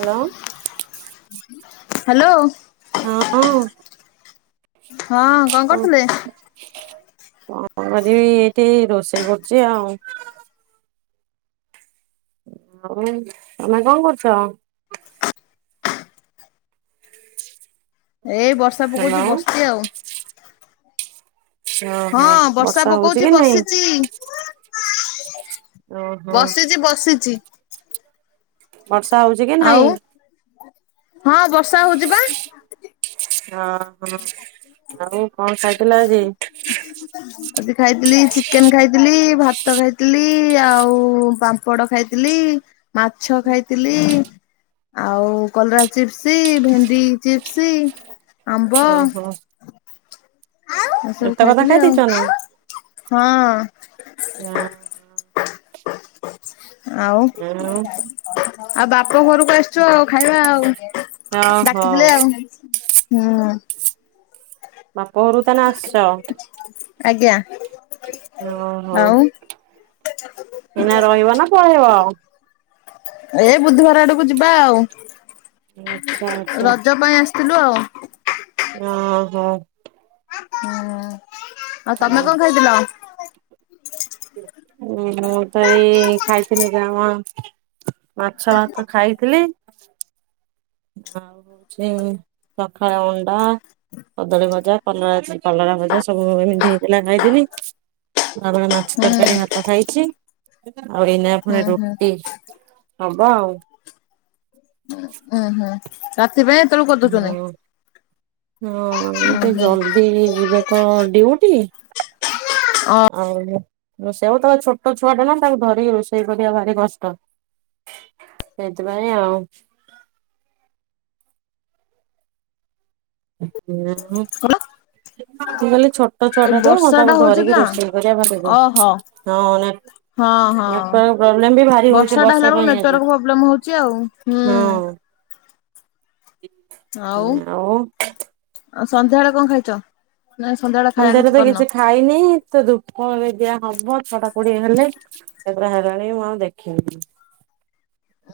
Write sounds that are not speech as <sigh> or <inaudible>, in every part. Hello. Hello. ହଁ। ହଁ କଣ କରୁଥିଲେ? <unintelligible> କଣ କରିବି ଏଇଠି ରୋଷେଇ କରୁଛି ଆଉ। ଆଉ ଏମ ତମେ କଣ କରୁଛ? ଏ ବର୍ଷା ହ୍ୟାଲୋ ପକଉଛି ବସିଛି ଆଉ। ଓହୋ ହଁ ବର୍ଷା ହଉଛି ପକଉଛି କି ନାଇଁ? ବସିଚି। ଓହୋ ବସିଚି ବସିଚି। ବର୍ଷା ହଉଛି କି ଆଉ ନାଇଁ? ହଁ ବର୍ଷା ହଉଛି ପା। ହଁ ହଁ ଆଉ କଣ ଖାଇଥିଲ ଆଜି? ଆଜି ଖାଇଥିଲି ଚିକେନ ଖାଇଥିଲି। ଭାତ ଖାଇଥିଲି, ଆଉ ପା ମ୍ପଡ ଖାଇଥିଲି, ମାଛ ଖାଇଥିଲି। ଆଉ କଲରା ଚିପ୍ସି ଭେଣ୍ଡି ଚିପ୍ସି, ଆମ୍ବ। ଓହୋ ଆଉ ସବୁ ଏତେ କଥା ଖାଇଥିଲି ଖାଇ ଆଉ ଦେଇଛ ନା? ହଁ। ଆଉ? ଆଉ ବାପ ଘରକୁ ଆସିଛ ଆଉ ଖାଇବା ଆଉ ଓହୋ ଡାକିଥିଲେ ଆଉ। ହୁଁ। ବାପଘରକୁ ତାନେ ଆସିଛ? ଆଜ୍ଞା। ଓହୋ ଆଉ ଏନା ରହିବ ନା ପଳେଇବ? ଏଇ ବୁଧବାର ଆଡୁକୁ ଯିବା ଆଉ ଆଚ୍ଛା ଆଚ୍ଛା ରଜ ପାଇଁ ଆସି ଥିଲୁ ଆଉ। ଆଁ ହୋ। ହୁଁ ଆଉ ତମେ କଣ ଖାଇଥିଲ? ମୁଁ ତ ଏଇ ଖାଇଥିଲି ଯାହା ମାଛ ଭାତ ଖାଇଥିଲି। ଆଉ ହଉଛି ସକାଳେ ଅଣ୍ଡା କଦଳୀ ଭଜା, କଲ କଲରା ଭଜା ସବୁ ଏମିତି ହେଇଥିଲା ଖାଇଥିଲି ତାବେଳେ ମାଛ ତରକାରୀ ଭାତ ଖାଇଚି। ଆଉ ଏଇନା ଉୁଁ ପୁଣି ହୁଁ ରୁଟି ହବ ଆଉ ଉୁଁ ହୁଁ ରାତି ପାଇଁ ଏତେବଳୁ କରିଦଉଛନ୍ତି? ହଁ ହଁ ଉଁ ଟିକେ ହୁଁ ଜଲଦି ଯିବେ ତ ଡିଉଟି ଅ ଆଉ ରୋଷେଇ ହଉ ତାପରେ ଛୋଟ ଛୁଆ ଟା ନା ତାଙ୍କୁ ଧରିକି ରୋଷେଇ କରିବା ଭାରି କଷ୍ଟ ହେଇଥିପାଇଁ ଆଉ <unintelligible> କଣ? ମୁଁ କହିଲଲି ଛୋଟ ଛୁଆ ଏ ଟା ତ ବର୍ଷା ଟା ତାଙ୍କୁ ହଉଛି ଧରିକି ନା ରୋଷେଇ କରିବା ଭାରି ହଁ ଓହୋ ହଁ ହଁ। ନା କଣ ପ୍ରୋବ୍ଲେମ ବି ଭାରି ହଉଛି ଟା ହେଲା ବର୍ଷା ବେଳକୁ ପାଇଁ ନେଟୱାର୍କ ଆଜି ପ୍ରୋବ୍ଲେମ ହଉଛି ଆଉ ହୁଁ ହଁ ଆଉ ସନ୍ଧ୍ୟା ବଳେ କଣ ଖାଇଛ ନା ସନ୍ଧ୍ୟାବେ ମନ୍ଦିରରେ ତ କିଛି ଖାଇନି ତ ଧୂପର ଦିଆ ହବ ଛଟା କୋଡିଏ ହେଲେ କେତେଟା ହେଲାଣି ମୁଁ ଆଉ ଦେଖିନି।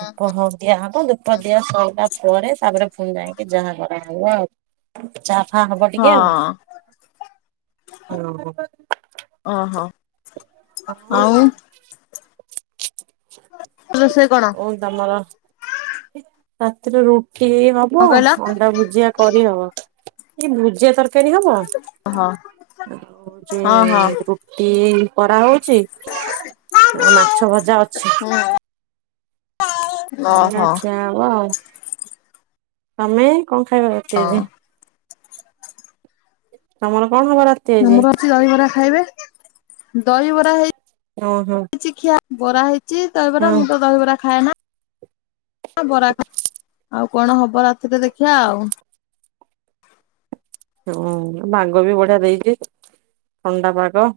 ଧୂପ ଦିଆ ହବ ପ ଦିଆ ସୋଇିଲା ପରେ ତାପରେ ଫୁଣି ଯାଇକି ଯାହା କରାହବ ଆଉ ଚା ଫା ହବ ହଁ ଟିକେ ଆଉ ହଁ ଓହୋ ଆଉ ରୋଷେଇ କଣ? ଆଉ ତମର ରାତିରେ ରୁଟି ଏଇ ହବ କଣ କହିଲ ଅଣ୍ଡା ଭୁଜିଆ କରିହବ ଏଇ ଭୁଜିଆ ତରକାରୀ ହବ ଓହୋ ଆଉ ହଉଛି ହଁ ହଁ ରୁଟି କରା ହଉ ଚି ଆଉ ମାଛ ଭଜା ଅଛି। ହୁଁ ଏଇଆ ଓହୋ ଖିଆ ହବ ଆଉ ତମେ କଣ ଖାଇବ? ରାତି ହଁ। ଆଜି? ତମର କଣ ଖବର ଅ? ଆମର ଅଛି ଦହିବରା ଖାଇବେ ଦହିବରା ହେଇ ଓହୋ। କିଛି ଖିଆ ବରା ହେଇଚି ଦହିବରା ହଁ ମୁଁ ତ ଦହିବରା ଖାଏ ନା। ହ ବରା ଆଉ କଣ ହବ ରାତିରେ ଦେଖିବା ଆଉ। ହଁ ପାଗ ବି ବଢିଆ ଦେଇଛି ଥଣ୍ଡା ପାଗ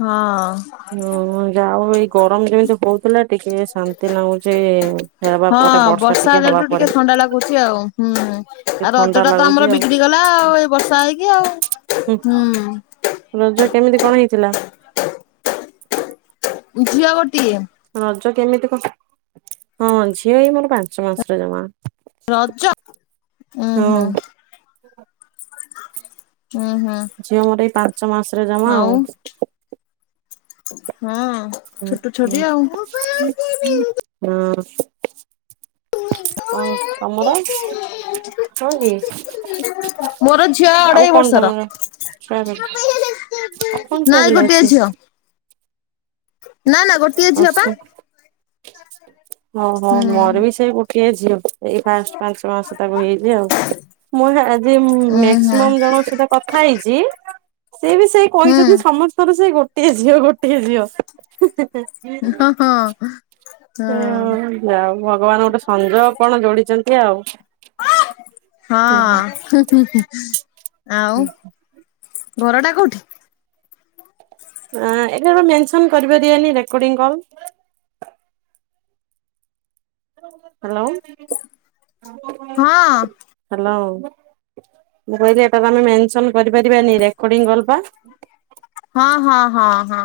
ହଁ ଅଁ ହୁଁ ଯାଉ ଏଇ ଗରମ ଯେମିତି ହଉଥିଲା ଟିକେ ଶାନ୍ତି ଲାଗୁଚି ଏ ହଁ ବର୍ଷା ହେଲାଠୁ ଟିକେ ଥଣ୍ଡା ଲାଗୁଚି ଆଉ। ହୁଁ ଟିକେ ଆଉ ଥଣ୍ଡା ରଜଟା ତ ଲାଗୁଛି ଆମର ଆଉ। ବିଗିଡିି ଗଲା ଆଉ ଏଇ ବର୍ଷା ହେଇକି ଆଉ ହୁଁ ରଜ କେମିତି କଣ ହେଇଥିଲା? ଝିଅ ଗୋଟିଏ। ରଜ କେମିତି କ ହଁ ଝିଅ ହଇ ମୋର ପାଞ୍ଚ ମାସର ଜମା। ରଜ ହଁ ଓହୋ। ଝିଅ ମୋର ଏଇ ପାଞ୍ଚ ମାସରେ ଜମା ଆଉ। ହଁ ଛୋଟଛୁଆଟି ଆଉ। <unintelligible> କଣ, ତମର କଣ କି? ମୋର ଝିଅ ଆଉ ଅଢେଇ କଣ, ବର୍ଷର ତମର ଛୁଆବି ଆଉ କଣ, ପୁଆ ନାଇଁ ପିଲା ଗୋଟିଏ ଅଛି? ଝିଅ ନା ନା ଗୋଟିଏ ଆର ଝିଅ ପା ସବ ଓହ ହୁଁ ମୋର ବି ସେଇ ଗୋଟିଏ ଝିଅ। ଏଇ ପାଞ୍ଚ ପାଞ୍ଚ ମାସ ତାକୁ ହେଇଛି ଆଉ ମୁଁ ଆଜି ଉଁ ମେକ୍ସିମ ହୁଁ ଜଣ ସହିତ ସେଥ୍ ଖାଇଚି, ସେ ବି। ସେ କହିଛନ୍ତି, ସମସ୍ତଙ୍କ ସେ ଗୋଟ୍ ତେଏ, ଝିଅ ଗୋଟିଏ ଝିଅ। ହଁ ହଁ ହଁ। ଯାହା ହଉ, ଭଗବାନ ଗୋଟେ ସଂଞୟ କଣ ଯୋଡ଼ିଚନ୍ତି ଆଉ। ହଁ ହୁଁ ହୁଁ ଆଉ। ଘର ଟା କୋଉଠି? ଏଁ, ଏବେତ ମେନସନ କରିପାରିବେନି, ରେକର୍ଡିଂ କଲ ହ୍ୟାଲୋ। ହଁ। ହ୍ୟାଲୋ, ମୁଁ କହିଲି, ଏଟା ତମେ ମେନସନ କରିପାରିବାନି, ରେକର୍ଡିଙ୍ଗ କଲପା। ହଁ ହଁ ହଁ ହଁ,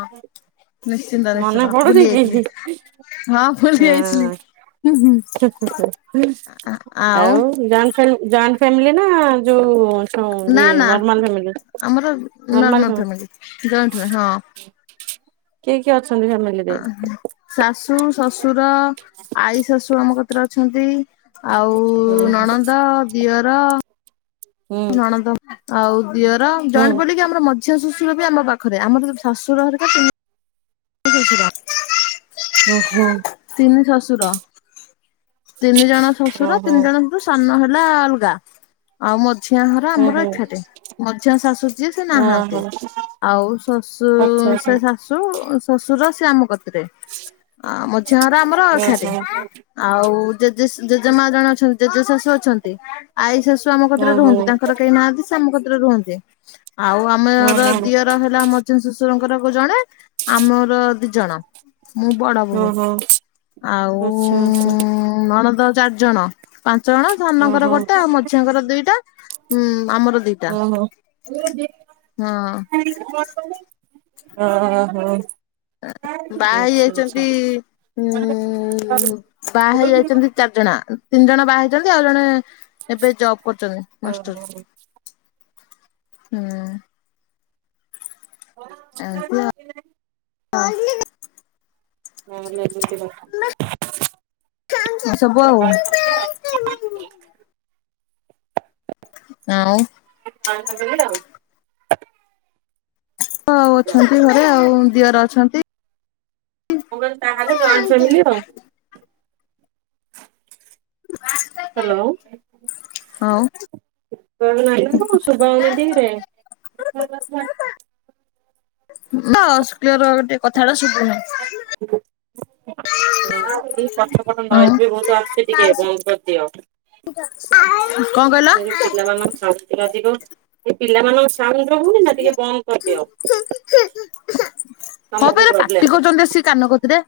ନିଶ୍ଚିନ୍ତ, ମନେ ନିଶ୍ଚିନ୍ତ, ପଡୁନି ଭୁଲି ଯାଇଥିଲି। କି? ହଁ, ଭଲି ଯାଇଥିଲି, ଉହୁଁ ହଁ। ଆଉ। ମାନ ଜଏଣ୍ଟ ଫ୍ୟାମିଲି ନା, ଯୋଉଁ ସଅଁ ନା ଏ ନା ନର୍ମାଲ୍ ମେଡ୍-ମେଡି ଆମର ନର୍ମାଲ୍ ନର୍ମାଲ ହଁ। ଫ୍ୟାମିଲି ଜଏଣ୍ଟ ହଁ କିଏ କିଏ ଅଛନ୍ତି ଫେମିଲିରେ। ଶାଶୁ, ଶଶୁର ଆଈ ଶାଶୁ ଆମ କତରେ ଅଛନ୍ତି। ଆଉ ନଣନ୍ଦ, ଦିଅର। ଉଁ ଣନ୍ଦ ଆଉ ଦିଅର ଜଣ୍ ପଲିକି ଆମର ମଝିଆଁ ଶଶୁର ବି ଆମ ଗାଁ- ଖରେ ଆମକୁ ଶାଶୁର ଘରିକା ତିନି <inaudible> <unintelligible> ଓ-ହୋ- ତିନି ଶଶୁର, ତିନି ଜଣ ଶଶୁର ଓହୋ ତିନି ଜଣ- ଉଇ ସାନ ହେଲା ଅଲ୍ଗା- ଆଉ ମଝିଆ ଘର ହୁଁ ଆମର ଘର ହୁଁ ଏଠାଟେ ମଝିଆ ଶାଶୁ ଯିଏ ସେ ନାହାନ୍ତି। ଓହୋ ଆଉ ଆଚ୍ଛା ଶଶୁ- ଆଚ୍ଛା ସେଶା ଶୁ- ଶଶୁର ସେ ଆମ କତିରେ ଆ- ମଝିଆଁର ଆମର ଏଖାଟେ। ଆଉ ଜେଜେ ଜେଜେ ମା ଜଣେ ଅଛନ୍ତି ଜେଜେ ଶାଶୁ ଅଛନ୍ତି ଆଈ ଶାଶୁ ଆମ କତିରେ ଓହୋ ଓହୋ ରୁହନ୍ତି। ତାଙ୍କର କେହି ନାହାନ୍ତି, ସେ ଆମ କତିରେ ରୁହନ୍ତି, ଆଉ ଆମେର ଦିଅର୍। ଆମର ହେଲା ଆମ ଶ୍ୱଶୁରଙ୍କର ଜଣେ, ଆମର ଦିଇ ଜଣ, ମୁଁ ବଡ ବୋହୁ। ଓହୋ ଓହୋ ଆଉ ଆଚ୍ଛା ଆଚ୍ଛା ନଣଦ ଚାରଜଣ ପାଞ୍ଚ ଜଣ। ସାନଙ୍କର ଓହୋ ଗୋଟେ ଆଉ ମଝିଆଙ୍କର ଦୁଇଟା ଉଁ ଆମର ଦିଇଟା। ଓହୋ। ଆଚ୍ଛା ହଁ। <unintelligible> ଓହୋ। ବାହା ହେଇ ଯାଇଛନ୍ତି ଉ ବାହା ହେଲେ ଏତନିକ ଚାର ଜଣା ତିନି ଜଣ ବାହାିଛନ୍ତି, ଆଉ ଜଣେ ଏବେ ଜବ କରୁଛନ୍ତି ମାସଟର। ହୁଁ। ଏମତି ଆଉ <inaudible> <unintelligible> କଣ <unintelligible> <unintelligible> ଆଁଉ <unintelligible> <unintelligible> ଅଛନ୍ତି ଘରେ ଆଉ ଦିଅର ଅଛନ୍ତି। ମୁଁ କହିଲି ତାହେଲେ ଜଏଣ୍ଟ ଫ୍ୟାମିଲି ଆଉ। <unintelligible> ହାଲୋ। ହଉ। <unintelligible> <unintelligible> <unintelligible> ଟିକେ ହଁ ବନ୍ଦ କରିଦିଅ। କଣ କହିଲ? <unintelligible> ଟିକେ ଅଧିକ ସେ ପିଲାମାନଙ୍କ ସାଉଷ୍ଟୁ ହୋଉନି ନା ଟିକେ ବନ୍ଦ କରିଦିଅ। ହଁ ତମକୁ ପରା ପାଟି ପ୍ରୋବ୍ଲେମ୍ କରୁଚନ୍ତି ଆସି କାନ କତିରେ।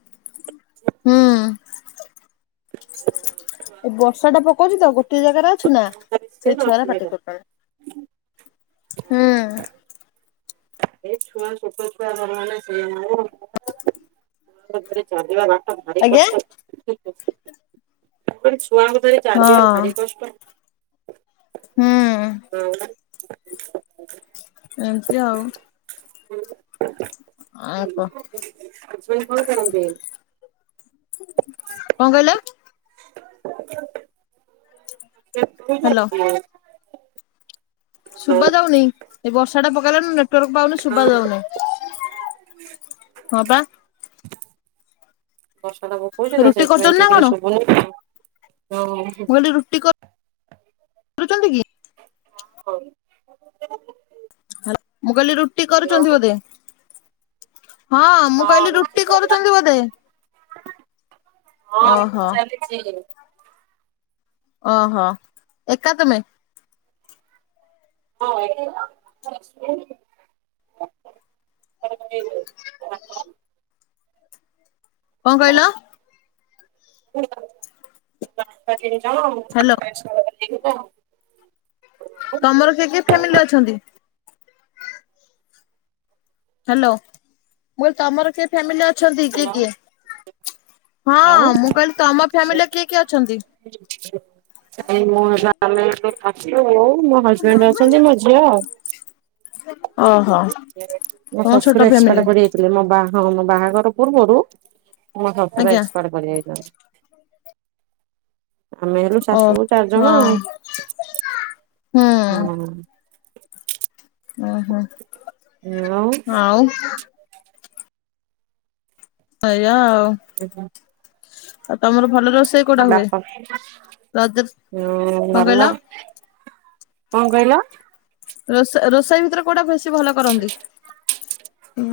<inaudible> ଏ ବର୍ଷା ଟା ପକଉଚି ତ ଗୋଟେ ଜାଗାରେ ଅଛୁ ନା ସେଇ ଛୁଆରା ପାଟି ଅସୁବିଧା। କରୁ ଚନ୍ତି। ହୁଁ <unintelligible> <unintelligible> ଚାଲିବା ଭାରି ଆଜ୍ଞା କଷ୍ଟ। ହୁଁ। <unintelligible> ଏମିତି ଆଉ। <unintelligible> ହଜବେଣ୍ଡ କଣ କରନ୍ତି? କଣ କହିଲ? ହ୍ୟାଲୋ <unintelligible> ଶୁବା ଯାଉନି ଏ ବର୍ଷା ଟା ପକେଇଲାନ ନେଟୱାର୍କ ପାଉନି। ଶୁବା ହଁ ଯାଉନାଇଁ। ବର୍ଷା ଟା ପକଉଚି ତ ରୁଟି ସେଇଥିପାଇଁ କରୁଛନ୍ତି ନା ଠିକରେ କଣ ଶୁବୁନି। <unintelligible> <unintelligible> ରୁଟି କର୍। କରୁଚନ୍ତି କି? <unintelligible> ମୁଁ କଇଲି ରୁଟି ହ୍ୟାଲୋ କରୁଚନ୍ତି ବୋଧେ? ହଁ ମୁଁ କଇଲି ରୋଷେଇ ରୁଟି ଚାଲିଛି କରୁଚନ୍ତି ବୋଧେ। ଅ ହ। ଚିକେନ। ଅ ହ ଏକା ତୁମେ? <unintelligible> <unintelligible> କଣ କଇଲ? ହ୍ୟାଲୋ। <unintelligible> ତମର କେ କିଏ ଫ୍ୟାମିଲି ଅଛନ୍ତି? ହ୍ୟାଲୋ ମୁ କଲି ତମର କିଏ ଫ୍ୟାମିଲି ଅଛନ୍ତି କିଏ କିଏ? ହଁ ଆଉ ମୁଁ କଇଲି ତମ ଫ୍ୟାମିଲିରେ କିଏ କିଏ ଅଛନ୍ତି? ସେଇ ମୁ ହେଲା ଆମେ ଆଛୁ, ବୋଉ, ମୋ ହଜବେଣ୍ଡ ଅଛନ୍ତି, ମୋ ଝିଅ ଆଉ। ଓ। ମୋ ଶଶୁର ଏକ୍ସପାଡ୍ କରି ଥିଲେ ମୋ ବାହା ମୋ ବାହାଘର ପୂର୍ବରୁ ମୋ ଶଶୁର ଆଜ୍ଞା ଏକ୍ସପାଡ୍ କରି ଯାଇଚନ୍ତି। ଆମେ ହେଲୁ ଓ ଶାଶୁ ବୋଉ ଚାରି ହଁ ଜଣ ଆଉ, ହୁଁ ହଁ। ଓହୋ ଆଉ ଆଉ। ଏୟା ଆଉ। ଆଉ ତମର ଭଲ ରୋଷେଇ କୋଉଟା ହୁଏ ଲାପପ୍ ରଜ ହୁଁ କଣ କହିଲ? ଭଲ କଁ କହିଲ? ରୋଷ ରୋଷେଇ ଭିତରେ କୋଉଟା ବେଶୀ ଭଲ କରନ୍ତି?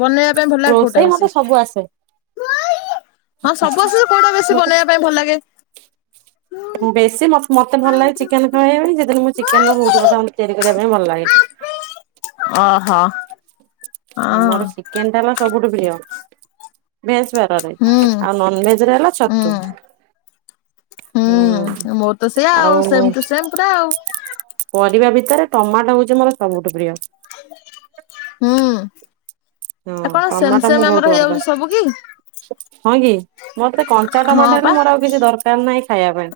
ବନେଇବା ପାଇଁ ଭଲ ଲାଗେ କୋଉଟା ରୋଷେଇ ବେଶୀ? ମତେ ସବୁ ଆସେ। ହଁ ସବୁ ଆସେ ଯେ କୋଉଟା ବେଶୀ ମତେ ବନେଇବା ପାଇଁ ଭଲ ଲାଗେ? ବେଶୀ ମତ୍ ମତେ ଭଲ ଲାଗେ ଚିକେନ ଖାଇଆ ପାଇଁ ସେଥିିନ ମୁଁ ଚିକେନ ର ବୋହୁତ କଥା ଅମ୍ ତିଆରି କରିବା ପାଇଁ ଭଲ ଲାଗେ। ଓହୋ। ହଁ ମୋର ଚିକେନ ଟା ଏଲା ସବୁଠୁ ପ୍ରିୟ। ଭେଜ୍ ବାରରେ ହୁଁ ଆଉ ନନଭେଜ ରେ ହେଲା ଛତୁ। ହୁଁ। ହୁଁ ମୋର ତ ସେଇଆ ସେମ ଆଉ ଟୁ ସେମ ପୁରା ଆଉ ପରିବା ଭିତରେ ଟମାଟୋ ହୋଉଛି ମୋର ସବୁଠୁ ପ୍ରିୟ। ହ ହୁଁ। ହଁ ଆଉ କଣ ସେମ ଟମାଟୋ ସେମ ମୁଁ ଆମର ବୋହୁତ ହେଇଯାଉଛି ସବୁ କି ଭଲପାଏ। ହଁ କି ମତେ କଞ୍ଚା ହଁ ଟମାଟୋ ପା ହେଲେ ମୋର ଆଉ କିଛି ଦରକାର ନାହିଁ ଖାଇବା ପାଇଁ।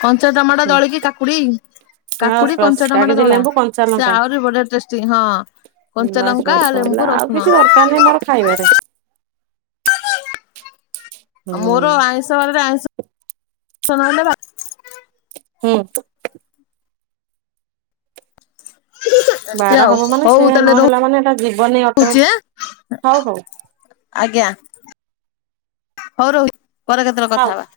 କଞ୍ଚା ଟମାଟୋ ହୁଁ ଦଳିକି କାକୁଡ଼ି ବାସ୍ କାକୁଡି, ବାସ୍ କଞ୍ଚା ତା ଟମାଟୋ କିଛି ଦଳା ଲେମ୍ବୁ କଞ୍ଚା ସେ ଲଙ୍କା ଆହୁରି ବଢିଆ ଟେଷ୍ଟି ହଁ। କଞ୍ଚାଲଙ୍କା, ଆ ଲେମ୍ବୁ, ରସୁଣ। କାନେ ମୋର ଖାଇବାରେ। ହଁ ଆ ମୋର ଆଇଁଷ ବାରରେ ଆଇଁଷ ଷ ନହଲେ ଭା ହୁଁ। ଏମ୍ତି ବାର ଆଉ ହବ ମାନେ ସେ ହୋଉ ତାଲେ ରୋହୁ ନହେଲା ମାନେ ଏଟା ଯିବନି ରହୁଚି ଅଟୋମେଟିକ ଆଁ? ହଉ ହଉ ଆଜ୍ଞା ହୋଉ ରୋହୁଚି ପରେ କେତେବେଳେ ଥାଉ। କଥା ହବା।